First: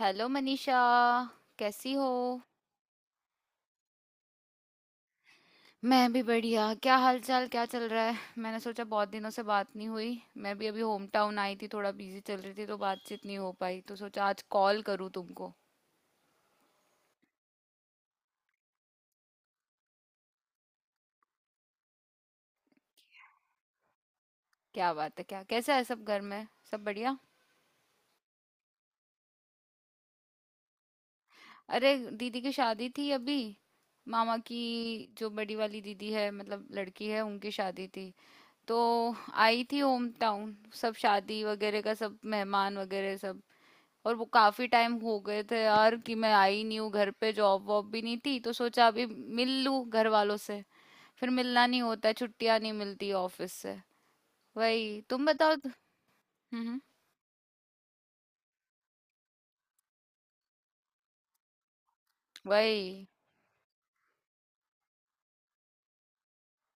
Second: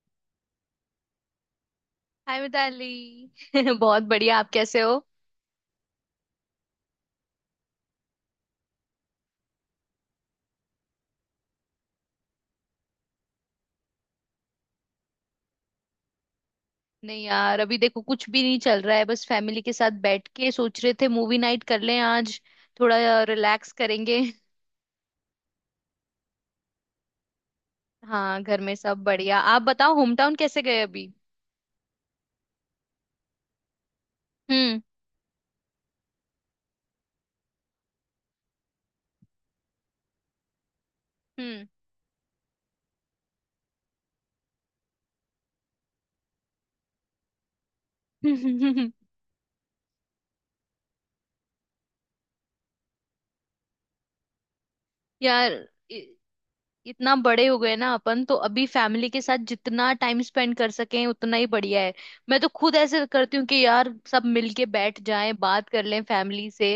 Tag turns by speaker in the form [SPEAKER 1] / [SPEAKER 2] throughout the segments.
[SPEAKER 1] Hello Manisha. कैसी हो।
[SPEAKER 2] Hi Mitali. बहुत बढ़िया, आप कैसे हो।
[SPEAKER 1] मैं भी बढ़िया। क्या हाल चाल, क्या चल रहा है। मैंने सोचा बहुत दिनों से बात नहीं हुई। मैं भी अभी होम टाउन आई थी, थोड़ा बिजी चल रही थी तो बातचीत नहीं हो पाई, तो सोचा आज कॉल करूँ तुमको।
[SPEAKER 2] नहीं यार, अभी देखो कुछ भी नहीं चल रहा है। बस फैमिली के साथ बैठ के सोच रहे थे मूवी नाइट कर लें आज, थोड़ा रिलैक्स करेंगे।
[SPEAKER 1] क्या बात है, क्या कैसा है सब, घर में सब बढ़िया।
[SPEAKER 2] हाँ, घर में सब बढ़िया। आप बताओ होम टाउन कैसे गए अभी।
[SPEAKER 1] अरे दीदी की शादी थी अभी, मामा की,
[SPEAKER 2] हम्म।
[SPEAKER 1] जो बड़ी वाली दीदी है, मतलब लड़की है, उनकी शादी थी। तो आई थी होम टाउन। सब शादी वगैरह का, सब मेहमान वगैरह सब। और वो काफी टाइम हो गए थे यार कि मैं आई नहीं हूँ घर पे, जॉब वॉब भी नहीं थी तो सोचा
[SPEAKER 2] हम्म।
[SPEAKER 1] अभी मिल लूँ घर वालों से। फिर मिलना नहीं होता है, छुट्टियां नहीं मिलती ऑफिस से। वही, तुम
[SPEAKER 2] यार,
[SPEAKER 1] बताओ। हम्म हम्म,
[SPEAKER 2] इतना बड़े हो गए ना अपन, तो अभी फैमिली के साथ जितना टाइम स्पेंड कर सकें उतना ही बढ़िया है। मैं तो खुद ऐसे
[SPEAKER 1] वही।
[SPEAKER 2] करती हूँ कि यार सब मिलके बैठ जाएं, बात कर लें फैमिली से।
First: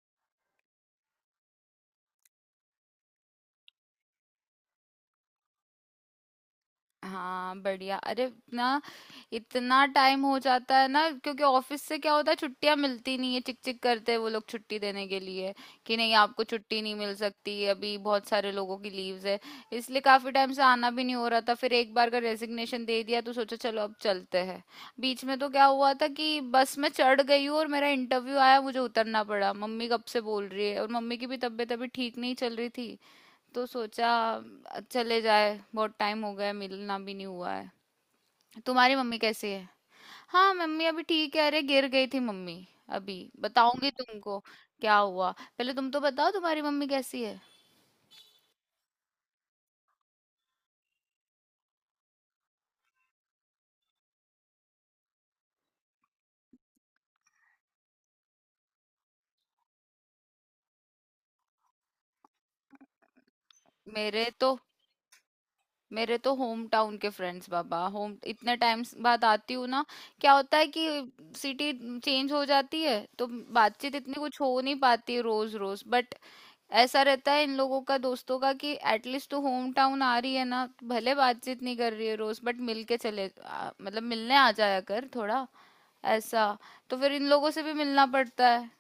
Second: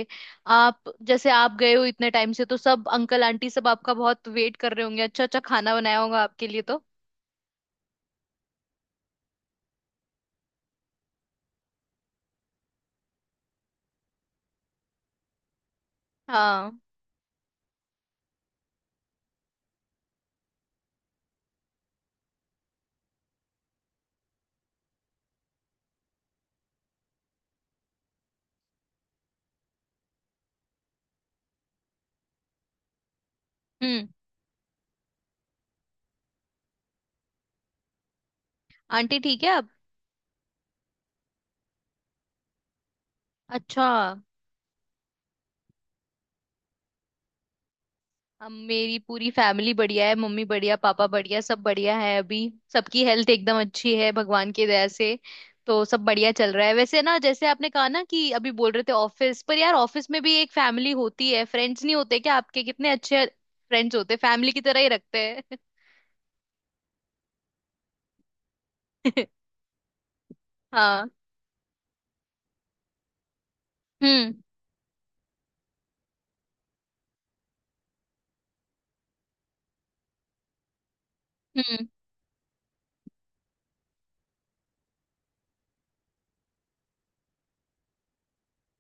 [SPEAKER 2] आप जैसे आप गए हो इतने टाइम से, तो सब अंकल आंटी सब आपका बहुत वेट कर रहे होंगे, अच्छा अच्छा खाना बनाया होगा आपके लिए तो।
[SPEAKER 1] हाँ बढ़िया। अरे ना, इतना टाइम हो जाता है ना, क्योंकि ऑफिस से क्या होता है, छुट्टियां मिलती नहीं है, चिक चिक करते हैं वो लोग छुट्टी देने के लिए कि नहीं आपको
[SPEAKER 2] हाँ।
[SPEAKER 1] छुट्टी नहीं मिल सकती अभी, बहुत सारे लोगों की लीव्स है। इसलिए काफी टाइम से आना भी नहीं हो रहा था। फिर एक बार का रेजिग्नेशन दे दिया तो सोचा चलो अब चलते हैं। बीच में तो क्या हुआ था कि बस में चढ़ गई हूँ और मेरा इंटरव्यू आया, मुझे उतरना पड़ा। मम्मी कब से बोल रही है, और मम्मी की भी तबीयत अभी ठीक नहीं चल रही थी, तो
[SPEAKER 2] हम्म।
[SPEAKER 1] सोचा चले जाए, बहुत टाइम हो गया, मिलना भी नहीं हुआ है। तुम्हारी मम्मी
[SPEAKER 2] आंटी ठीक
[SPEAKER 1] कैसी
[SPEAKER 2] है,
[SPEAKER 1] है।
[SPEAKER 2] आप?
[SPEAKER 1] हाँ मम्मी अभी ठीक है, अरे गिर गई थी मम्मी, अभी
[SPEAKER 2] अच्छा।
[SPEAKER 1] बताऊंगी तुमको क्या हुआ। पहले तुम तो बताओ, तुम्हारी मम्मी कैसी है।
[SPEAKER 2] अब मेरी पूरी फैमिली बढ़िया है, मम्मी बढ़िया, पापा बढ़िया, सब बढ़िया है अभी। सबकी हेल्थ एकदम अच्छी है भगवान की दया से। तो सब बढ़िया चल रहा है वैसे ना। जैसे आपने कहा ना कि अभी बोल रहे थे ऑफिस पर, यार ऑफिस में भी एक फैमिली होती है। फ्रेंड्स नहीं होते क्या आपके? कितने अच्छे फ्रेंड्स होते,
[SPEAKER 1] मेरे
[SPEAKER 2] फैमिली
[SPEAKER 1] तो
[SPEAKER 2] की तरह ही रखते हैं।
[SPEAKER 1] मेरे तो होम टाउन के फ्रेंड्स बाबा, होम इतने टाइम्स बाद आती हूँ ना, क्या होता है कि
[SPEAKER 2] हाँ।
[SPEAKER 1] सिटी चेंज हो जाती है तो बातचीत इतनी
[SPEAKER 2] हम्म
[SPEAKER 1] कुछ हो नहीं पाती रोज रोज, बट ऐसा रहता है इन लोगों का, दोस्तों का, कि एटलीस्ट तू होम टाउन आ रही है ना, भले बातचीत नहीं
[SPEAKER 2] हम्म।
[SPEAKER 1] कर रही है रोज, बट मिल के चले आ, मतलब मिलने आ जाया कर थोड़ा, ऐसा। तो फिर इन लोगों से भी मिलना पड़ता है,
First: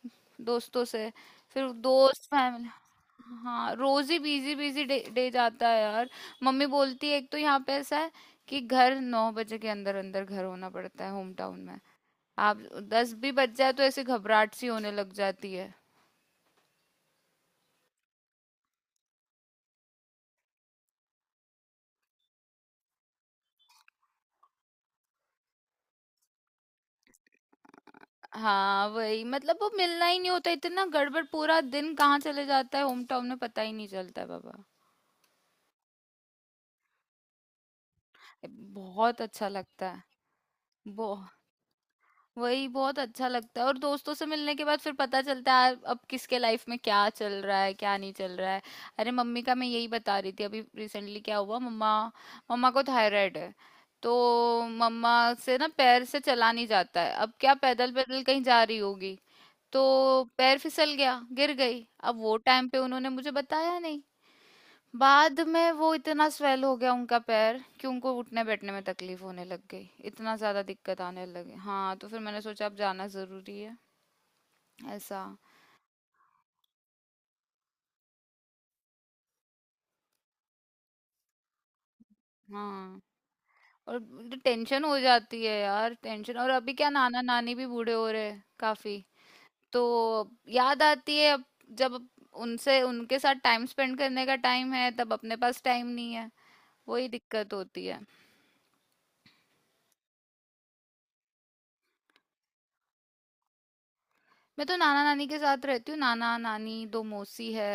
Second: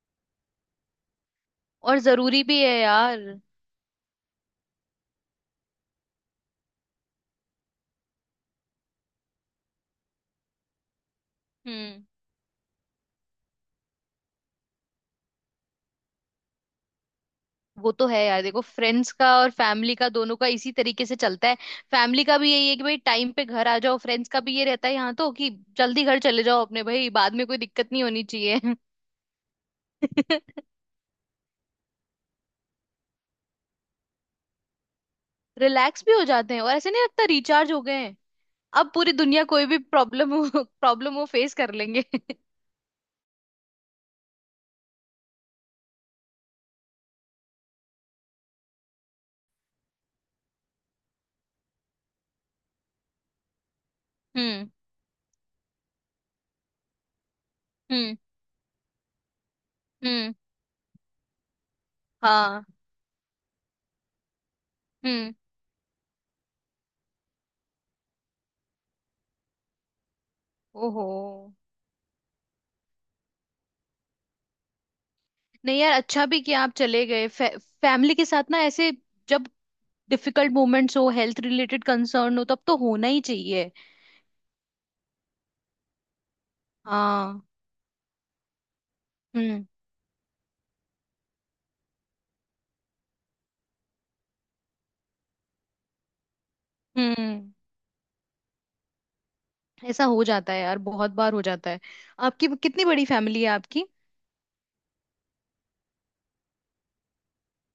[SPEAKER 1] दोस्तों से। फिर
[SPEAKER 2] और
[SPEAKER 1] दोस्त,
[SPEAKER 2] जरूरी भी
[SPEAKER 1] फैमिली।
[SPEAKER 2] है यार।
[SPEAKER 1] हाँ रोज ही बिजी बिजी डे जाता है यार। मम्मी बोलती है, एक तो यहाँ पे ऐसा है कि घर नौ बजे के अंदर अंदर घर होना पड़ता है होम टाउन में।
[SPEAKER 2] हम्म।
[SPEAKER 1] आप दस भी बज जाए तो ऐसे घबराहट सी होने लग जाती है।
[SPEAKER 2] वो तो है यार। देखो फ्रेंड्स का और फैमिली का दोनों का इसी तरीके से चलता है। फैमिली का भी यही है कि भाई टाइम पे घर आ जाओ, फ्रेंड्स का भी ये रहता है यहाँ तो, कि जल्दी घर चले जाओ अपने भाई, बाद में कोई दिक्कत नहीं होनी चाहिए।
[SPEAKER 1] हाँ वही, मतलब वो मिलना ही नहीं होता, इतना गड़बड़, पूरा दिन कहाँ चले जाता है होम टाउन में पता ही नहीं चलता है बाबा।
[SPEAKER 2] रिलैक्स भी हो जाते हैं और ऐसे नहीं लगता, रिचार्ज हो गए हैं। अब पूरी
[SPEAKER 1] बहुत
[SPEAKER 2] दुनिया,
[SPEAKER 1] अच्छा
[SPEAKER 2] कोई भी
[SPEAKER 1] लगता है।
[SPEAKER 2] प्रॉब्लम हो,
[SPEAKER 1] वो
[SPEAKER 2] प्रॉब्लम वो फेस कर लेंगे।
[SPEAKER 1] वही, बहुत अच्छा लगता है, और दोस्तों से मिलने के बाद फिर पता चलता है अब किसके लाइफ में क्या चल रहा है, क्या नहीं चल रहा है। अरे मम्मी का मैं यही बता रही थी, अभी रिसेंटली क्या हुआ, मम्मा, मम्मा को थायराइड है, तो
[SPEAKER 2] हम्म।
[SPEAKER 1] मम्मा से ना पैर से चला नहीं जाता है। अब क्या पैदल
[SPEAKER 2] हम्म।
[SPEAKER 1] पैदल कहीं जा रही होगी, तो
[SPEAKER 2] हम्म।
[SPEAKER 1] पैर फिसल गया, गिर गई। अब वो
[SPEAKER 2] हाँ।
[SPEAKER 1] टाइम पे उन्होंने मुझे बताया नहीं।
[SPEAKER 2] हम्म।
[SPEAKER 1] बाद में वो इतना स्वेल हो गया उनका पैर कि उनको उठने बैठने में तकलीफ होने लग गई, इतना ज्यादा दिक्कत
[SPEAKER 2] ओहो।
[SPEAKER 1] आने लगे। हाँ तो फिर मैंने सोचा अब जाना जरूरी है, ऐसा।
[SPEAKER 2] नहीं यार, अच्छा भी किया आप चले गए। फैमिली के साथ ना ऐसे, जब डिफिकल्ट मोमेंट्स हो, हेल्थ रिलेटेड कंसर्न हो, तब तो
[SPEAKER 1] हाँ
[SPEAKER 2] होना ही चाहिए।
[SPEAKER 1] और टेंशन हो जाती है यार, टेंशन। और अभी क्या नाना
[SPEAKER 2] हाँ।
[SPEAKER 1] नानी भी बूढ़े हो रहे हैं काफी,
[SPEAKER 2] हम्म।
[SPEAKER 1] तो याद आती है अब, जब उनसे, उनके साथ टाइम स्पेंड करने का टाइम है तब अपने पास टाइम नहीं है। वही
[SPEAKER 2] हम्म।
[SPEAKER 1] दिक्कत होती है।
[SPEAKER 2] ऐसा हो जाता है यार, बहुत बार हो जाता है। आपकी कितनी बड़ी फैमिली है आपकी?
[SPEAKER 1] मैं तो नाना नानी के साथ रहती हूँ, नाना नानी, दो मौसी है।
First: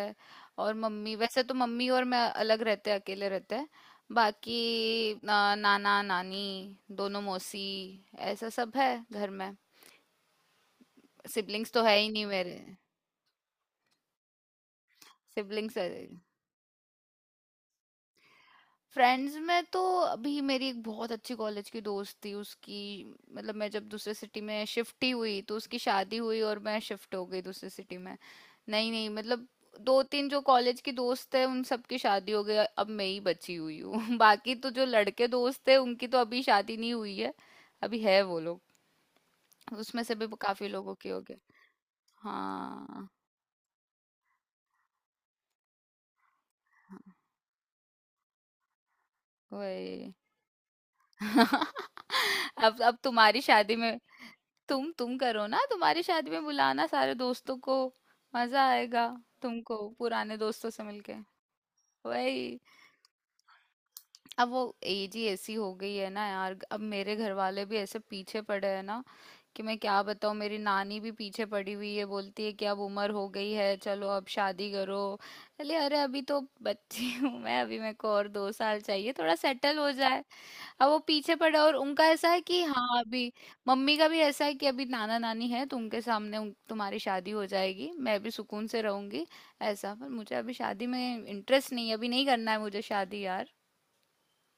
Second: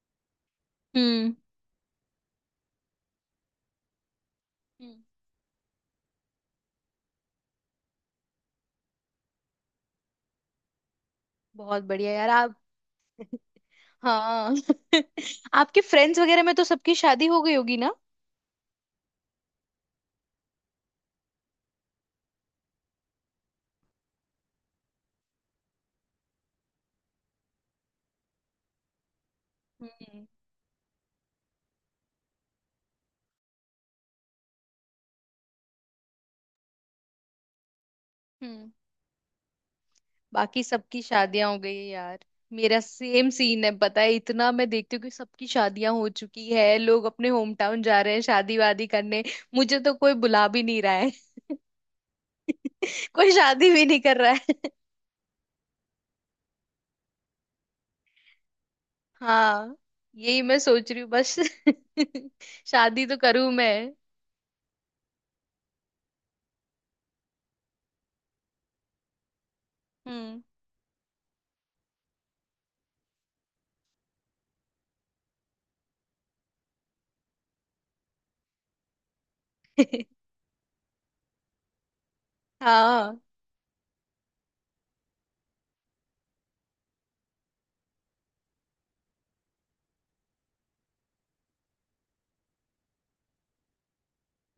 [SPEAKER 1] और मम्मी,
[SPEAKER 2] हम्म।
[SPEAKER 1] वैसे तो मम्मी और मैं अलग रहते हैं, अकेले रहते हैं।
[SPEAKER 2] हम्म।
[SPEAKER 1] बाकी ना, नाना नानी, दोनों मौसी, ऐसा सब है घर में। सिबलिंग्स तो
[SPEAKER 2] बहुत
[SPEAKER 1] है ही
[SPEAKER 2] बढ़िया
[SPEAKER 1] नहीं
[SPEAKER 2] यार
[SPEAKER 1] मेरे।
[SPEAKER 2] आप। हाँ।
[SPEAKER 1] सिबलिंग्स
[SPEAKER 2] आपके
[SPEAKER 1] है,
[SPEAKER 2] फ्रेंड्स वगैरह में तो सबकी शादी हो गई होगी ना?
[SPEAKER 1] फ्रेंड्स में तो अभी मेरी एक बहुत अच्छी कॉलेज की दोस्त थी उसकी, मतलब मैं जब दूसरे सिटी में शिफ्ट ही हुई तो उसकी शादी हुई और मैं शिफ्ट हो गई दूसरे सिटी में। नहीं नहीं मतलब दो
[SPEAKER 2] हम्म।
[SPEAKER 1] तीन जो कॉलेज की दोस्त है उन सबकी शादी हो गई, अब मैं ही बची हुई हूँ। बाकी तो जो लड़के दोस्त है उनकी तो अभी शादी नहीं हुई है, अभी है वो लोग,
[SPEAKER 2] हम्म।
[SPEAKER 1] उसमें से भी
[SPEAKER 2] बाकी
[SPEAKER 1] काफी लोगों
[SPEAKER 2] सबकी
[SPEAKER 1] की हो गई।
[SPEAKER 2] शादियां हो गई है यार। मेरा
[SPEAKER 1] हाँ,
[SPEAKER 2] सेम सीन है, पता है। इतना मैं देखती हूँ कि सबकी शादियां हो चुकी है,
[SPEAKER 1] हाँ,
[SPEAKER 2] लोग अपने होम टाउन जा रहे हैं शादी वादी करने। मुझे तो
[SPEAKER 1] वही।
[SPEAKER 2] कोई बुला भी नहीं रहा।
[SPEAKER 1] अब
[SPEAKER 2] कोई
[SPEAKER 1] तुम्हारी
[SPEAKER 2] शादी
[SPEAKER 1] शादी
[SPEAKER 2] भी
[SPEAKER 1] में,
[SPEAKER 2] नहीं कर रहा है।
[SPEAKER 1] तुम करो ना, तुम्हारी शादी में बुलाना सारे दोस्तों को, मजा आएगा
[SPEAKER 2] हाँ,
[SPEAKER 1] तुमको पुराने
[SPEAKER 2] यही मैं
[SPEAKER 1] दोस्तों से
[SPEAKER 2] सोच रही हूँ
[SPEAKER 1] मिलके।
[SPEAKER 2] बस।
[SPEAKER 1] वही।
[SPEAKER 2] शादी तो करूं मैं।
[SPEAKER 1] अब वो एज ही ऐसी हो गई है ना यार, अब मेरे घर वाले भी ऐसे पीछे पड़े हैं ना, कि मैं क्या बताऊँ,
[SPEAKER 2] हम्म।
[SPEAKER 1] मेरी नानी भी पीछे पड़ी हुई है, बोलती है कि अब उम्र हो गई है, चलो अब शादी करो। अरे अरे अभी तो बच्ची हूँ मैं, अभी मेरे को और दो साल चाहिए, थोड़ा सेटल हो जाए। अब वो पीछे पड़े और उनका ऐसा है कि हाँ
[SPEAKER 2] हाँ,
[SPEAKER 1] अभी, मम्मी का भी ऐसा है कि अभी नाना नानी है तो उनके सामने तुम्हारी शादी हो जाएगी, मैं भी सुकून से रहूंगी, ऐसा। पर मुझे अभी शादी में इंटरेस्ट नहीं है, अभी नहीं करना है मुझे शादी यार।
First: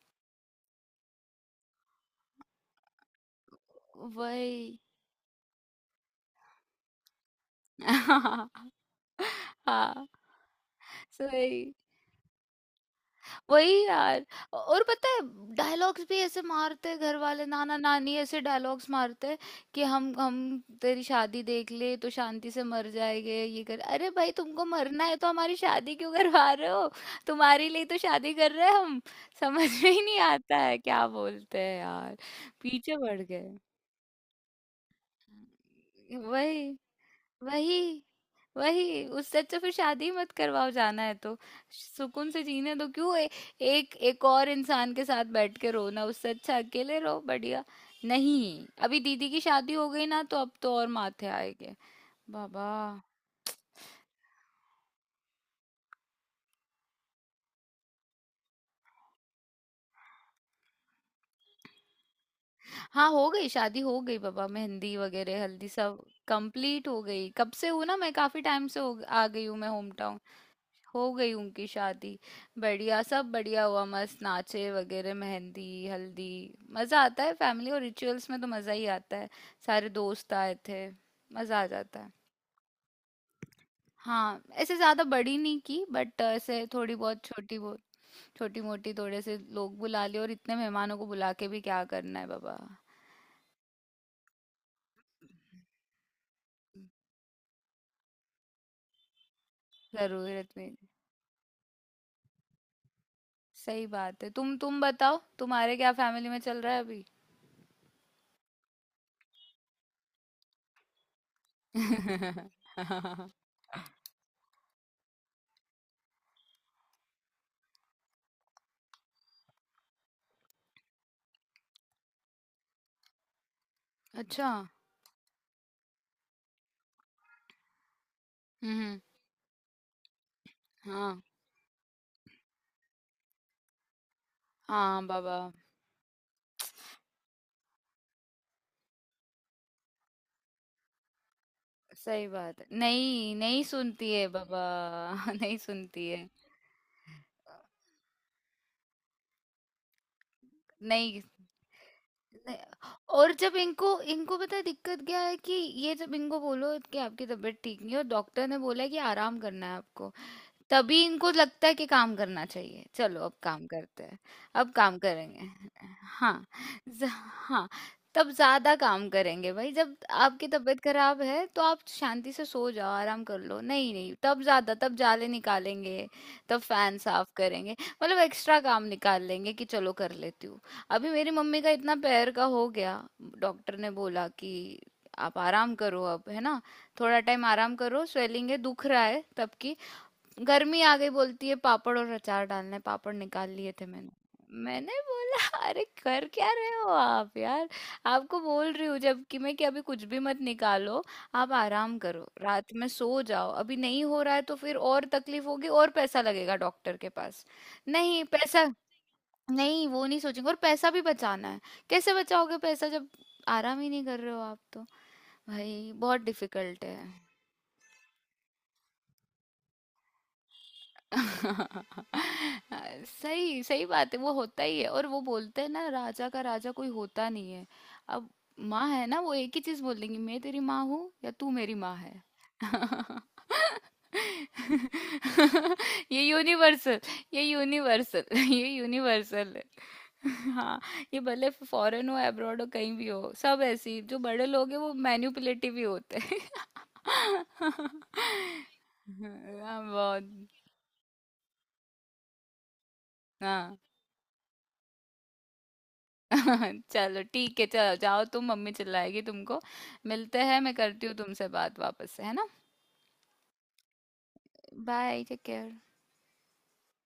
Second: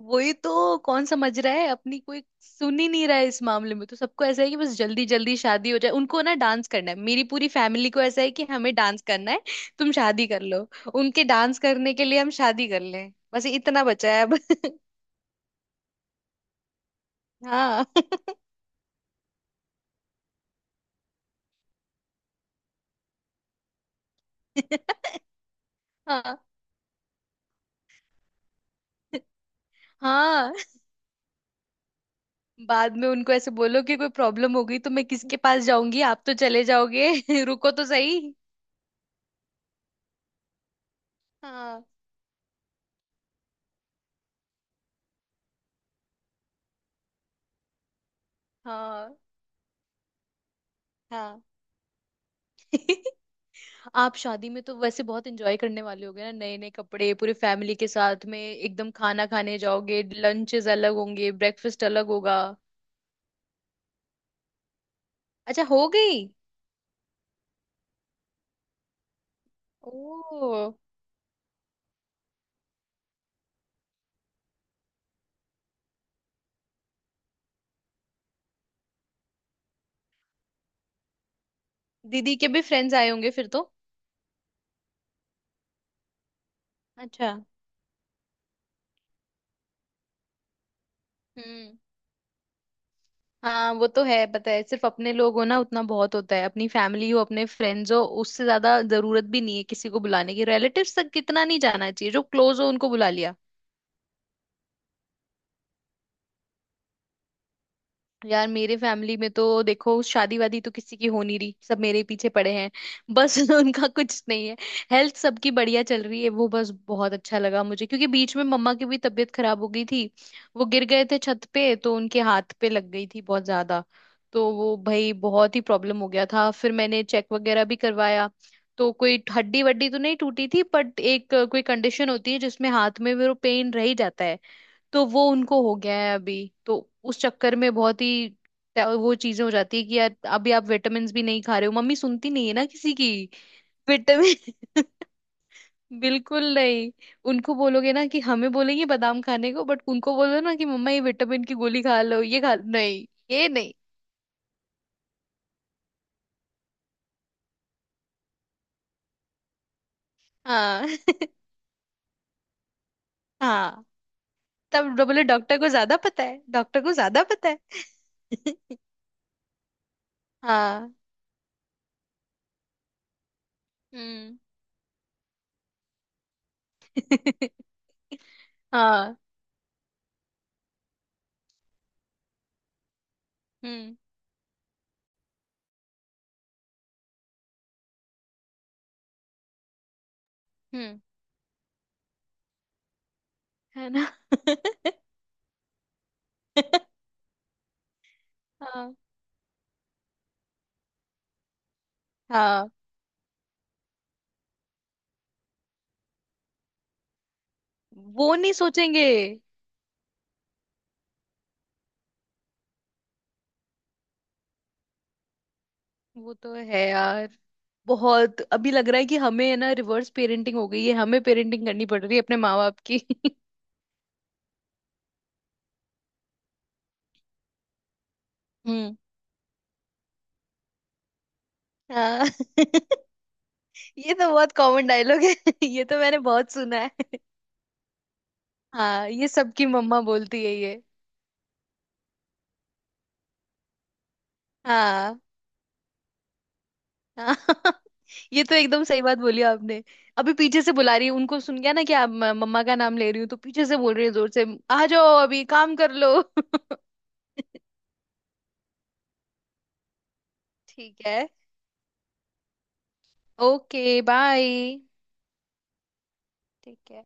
[SPEAKER 2] वही तो। कौन समझ रहा है? अपनी कोई सुन ही नहीं रहा है इस मामले में, तो सबको ऐसा है कि बस
[SPEAKER 1] वही।
[SPEAKER 2] जल्दी जल्दी शादी हो जाए, उनको ना डांस करना है। मेरी पूरी फैमिली को ऐसा है कि हमें डांस करना है। तुम
[SPEAKER 1] हाँ
[SPEAKER 2] शादी कर लो, उनके डांस
[SPEAKER 1] सही,
[SPEAKER 2] करने के लिए हम शादी कर लें। बस
[SPEAKER 1] वही
[SPEAKER 2] इतना बचा है
[SPEAKER 1] यार।
[SPEAKER 2] अब।
[SPEAKER 1] और पता है, डायलॉग्स भी ऐसे मारते हैं घर वाले, नाना
[SPEAKER 2] हाँ।
[SPEAKER 1] नानी ऐसे डायलॉग्स मारते हैं कि हम तेरी शादी देख ले तो शांति से मर जाएंगे, ये कर। अरे भाई तुमको मरना है तो हमारी शादी क्यों
[SPEAKER 2] हाँ।
[SPEAKER 1] करवा रहे हो। तुम्हारे लिए तो शादी कर रहे हैं हम। समझ में ही नहीं
[SPEAKER 2] हाँ।
[SPEAKER 1] आता है क्या बोलते हैं यार,
[SPEAKER 2] बाद
[SPEAKER 1] पीछे
[SPEAKER 2] में
[SPEAKER 1] पड़
[SPEAKER 2] उनको ऐसे
[SPEAKER 1] गए।
[SPEAKER 2] बोलो कि कोई प्रॉब्लम हो गई तो मैं किसके पास जाऊंगी, आप तो चले
[SPEAKER 1] वही
[SPEAKER 2] जाओगे। रुको तो
[SPEAKER 1] वही
[SPEAKER 2] सही।
[SPEAKER 1] वही, उससे अच्छा फिर शादी मत करवाओ जाना है तो,
[SPEAKER 2] हाँ।
[SPEAKER 1] सुकून से जीने दो। क्यों एक एक और इंसान के साथ बैठ के रोना, उससे अच्छा अकेले रहो, बढ़िया। नहीं अभी
[SPEAKER 2] हाँ।
[SPEAKER 1] दीदी की शादी हो गई ना तो अब तो और माथे
[SPEAKER 2] हाँ।
[SPEAKER 1] आएंगे बाबा।
[SPEAKER 2] आप शादी में तो वैसे बहुत एंजॉय करने वाले होगे ना, नए नए कपड़े, पूरी फैमिली के साथ में एकदम खाना खाने जाओगे, लंचेस अलग होंगे, ब्रेकफास्ट अलग होगा।
[SPEAKER 1] हाँ हो गई, शादी हो गई बाबा, मेहंदी वगैरह,
[SPEAKER 2] अच्छा,
[SPEAKER 1] हल्दी
[SPEAKER 2] हो
[SPEAKER 1] सब
[SPEAKER 2] गई।
[SPEAKER 1] कंप्लीट हो गई, कब से हूँ ना मैं, काफी टाइम से आ गई हूँ मैं होम टाउन।
[SPEAKER 2] ओ।
[SPEAKER 1] हो गई उनकी शादी। बढ़िया, सब बढ़िया हुआ, मस्त नाचे वगैरह, मेहंदी हल्दी, मज़ा आता है, फैमिली और रिचुअल्स में तो मज़ा ही आता है। सारे दोस्त आए थे, मज़ा आ जाता है।
[SPEAKER 2] दीदी के भी फ्रेंड्स आए होंगे फिर तो?
[SPEAKER 1] हाँ ऐसे ज़्यादा बड़ी नहीं की, बट ऐसे थोड़ी बहुत
[SPEAKER 2] अच्छा।
[SPEAKER 1] छोटी, बहुत छोटी मोटी, थोड़े से लोग बुला लिए, और इतने मेहमानों को बुला के भी
[SPEAKER 2] हम्म।
[SPEAKER 1] क्या करना है बाबा,
[SPEAKER 2] हाँ, वो तो है। पता है, सिर्फ अपने लोग हो ना उतना बहुत होता है। अपनी फैमिली हो, अपने फ्रेंड्स हो, उससे ज्यादा जरूरत भी नहीं है किसी को बुलाने की।
[SPEAKER 1] जरूरत नहीं।
[SPEAKER 2] रिलेटिव्स तक कितना नहीं जाना चाहिए, जो क्लोज हो उनको बुला लिया।
[SPEAKER 1] सही बात है। तुम बताओ, तुम्हारे क्या फैमिली में चल रहा है अभी।
[SPEAKER 2] यार मेरे फैमिली में तो देखो, शादी वादी तो किसी की हो नहीं रही, सब मेरे ही पीछे पड़े हैं बस। उनका कुछ नहीं है। हेल्थ सबकी बढ़िया चल रही है। वो बस बहुत अच्छा लगा मुझे, क्योंकि बीच में मम्मा की भी तबीयत खराब हो गई थी। वो गिर गए थे छत पे, तो उनके हाथ पे लग गई थी बहुत ज्यादा। तो
[SPEAKER 1] अच्छा।
[SPEAKER 2] वो भाई बहुत ही प्रॉब्लम हो गया था, फिर मैंने चेक वगैरह भी करवाया। तो
[SPEAKER 1] हम्म।
[SPEAKER 2] कोई हड्डी वड्डी तो नहीं टूटी थी, बट
[SPEAKER 1] हाँ।
[SPEAKER 2] एक कोई कंडीशन होती है जिसमें हाथ में वो पेन रह ही जाता है।
[SPEAKER 1] हाँ
[SPEAKER 2] तो वो
[SPEAKER 1] बाबा
[SPEAKER 2] उनको हो गया है अभी। तो उस चक्कर में बहुत ही वो चीजें हो जाती है कि यार अभी आप विटामिन भी नहीं खा रहे हो। मम्मी
[SPEAKER 1] सही
[SPEAKER 2] सुनती नहीं है
[SPEAKER 1] बात है,
[SPEAKER 2] ना किसी की।
[SPEAKER 1] नहीं नहीं सुनती है बाबा।
[SPEAKER 2] विटामिन।
[SPEAKER 1] नहीं सुनती है।
[SPEAKER 2] बिल्कुल नहीं। उनको बोलोगे ना कि हमें बोलेंगे बादाम खाने को, बट उनको बोलो ना कि मम्मा ये
[SPEAKER 1] नहीं,
[SPEAKER 2] विटामिन की गोली खा लो, ये खा
[SPEAKER 1] नहीं,
[SPEAKER 2] नहीं।
[SPEAKER 1] और
[SPEAKER 2] ये
[SPEAKER 1] जब
[SPEAKER 2] नहीं।
[SPEAKER 1] इनको, इनको पता है दिक्कत क्या है कि ये जब इनको बोलो कि आपकी तबीयत ठीक नहीं है और डॉक्टर ने बोला है कि आराम करना है आपको,
[SPEAKER 2] हाँ।
[SPEAKER 1] तभी इनको लगता है कि काम करना चाहिए, चलो अब काम
[SPEAKER 2] हाँ,
[SPEAKER 1] करते हैं, अब
[SPEAKER 2] तब
[SPEAKER 1] काम
[SPEAKER 2] बोले
[SPEAKER 1] करेंगे।
[SPEAKER 2] डॉक्टर को ज्यादा पता
[SPEAKER 1] हाँ।
[SPEAKER 2] है, डॉक्टर को
[SPEAKER 1] ज-
[SPEAKER 2] ज्यादा पता है।
[SPEAKER 1] हाँ, तब ज्यादा काम करेंगे भाई। जब आपकी तबीयत
[SPEAKER 2] हाँ।
[SPEAKER 1] खराब है तो आप शांति से सो जाओ, आराम कर लो। नहीं नहीं,
[SPEAKER 2] हम्म।
[SPEAKER 1] तब ज्यादा, तब जाले निकालेंगे, तब फैन साफ करेंगे, मतलब एक्स्ट्रा काम
[SPEAKER 2] हाँ।
[SPEAKER 1] निकाल लेंगे कि चलो कर लेती हूँ। अभी मेरी मम्मी का इतना पैर का हो गया, डॉक्टर ने
[SPEAKER 2] हम्म।
[SPEAKER 1] बोला कि आप आराम करो अब है ना, थोड़ा टाइम आराम करो, स्वेलिंग है, दुख रहा है। तब की गर्मी आ
[SPEAKER 2] हम्म।
[SPEAKER 1] गई, बोलती है पापड़ और अचार डालना है, पापड़ निकाल लिए थे।
[SPEAKER 2] है ना।
[SPEAKER 1] मैंने, मैंने बोला अरे कर क्या रहे हो आप यार, आपको बोल रही
[SPEAKER 2] हाँ।
[SPEAKER 1] हूँ जबकि मैं कि अभी कुछ भी मत निकालो, आप आराम करो,
[SPEAKER 2] हाँ।
[SPEAKER 1] रात में सो जाओ, अभी नहीं हो रहा है तो फिर और तकलीफ होगी और पैसा लगेगा डॉक्टर के पास। नहीं
[SPEAKER 2] वो नहीं
[SPEAKER 1] पैसा,
[SPEAKER 2] सोचेंगे।
[SPEAKER 1] नहीं, वो नहीं सोचेंगे और पैसा भी बचाना है। कैसे बचाओगे पैसा जब आराम ही नहीं कर रहे हो आप तो। भाई बहुत
[SPEAKER 2] वो तो है
[SPEAKER 1] डिफिकल्ट है।
[SPEAKER 2] यार। बहुत अभी लग रहा है कि हमें है ना रिवर्स पेरेंटिंग हो गई है, हमें पेरेंटिंग करनी पड़ रही है अपने माँ बाप की।
[SPEAKER 1] सही, सही बात है, वो होता ही है। और वो बोलते हैं ना, राजा का राजा कोई होता नहीं है। अब माँ
[SPEAKER 2] हम्म।
[SPEAKER 1] है ना, वो एक ही चीज बोल देंगी, मैं तेरी माँ हूँ या तू मेरी माँ है।
[SPEAKER 2] हाँ। ये तो बहुत कॉमन डायलॉग है। ये तो मैंने
[SPEAKER 1] ये
[SPEAKER 2] बहुत सुना
[SPEAKER 1] यूनिवर्सल,
[SPEAKER 2] है।
[SPEAKER 1] ये
[SPEAKER 2] हाँ, ये
[SPEAKER 1] यूनिवर्सल है।
[SPEAKER 2] सबकी मम्मा बोलती है ये।
[SPEAKER 1] हाँ, ये भले फॉरेन हो, अब्रॉड हो, कहीं भी हो, सब ऐसे ही, जो बड़े लोग हैं वो
[SPEAKER 2] हाँ।
[SPEAKER 1] मैन्युपुलेटिव ही होते हैं।
[SPEAKER 2] हाँ। ये तो एकदम सही बात बोली
[SPEAKER 1] हाँ,
[SPEAKER 2] आपने।
[SPEAKER 1] बहुत।
[SPEAKER 2] अभी पीछे से बुला रही है। उनको सुन गया ना कि आप, मम्मा का नाम ले रही हूँ, तो पीछे
[SPEAKER 1] हाँ।
[SPEAKER 2] से बोल रही है जोर से, आ जाओ अभी काम कर लो।
[SPEAKER 1] चलो ठीक है, चलो जाओ तुम, मम्मी चिल्लाएगी तुमको। मिलते हैं, मैं
[SPEAKER 2] ठीक
[SPEAKER 1] करती हूँ
[SPEAKER 2] है।
[SPEAKER 1] तुमसे बात वापस से, है ना।
[SPEAKER 2] Okay, bye.
[SPEAKER 1] Bye, take care.
[SPEAKER 2] ठीक है।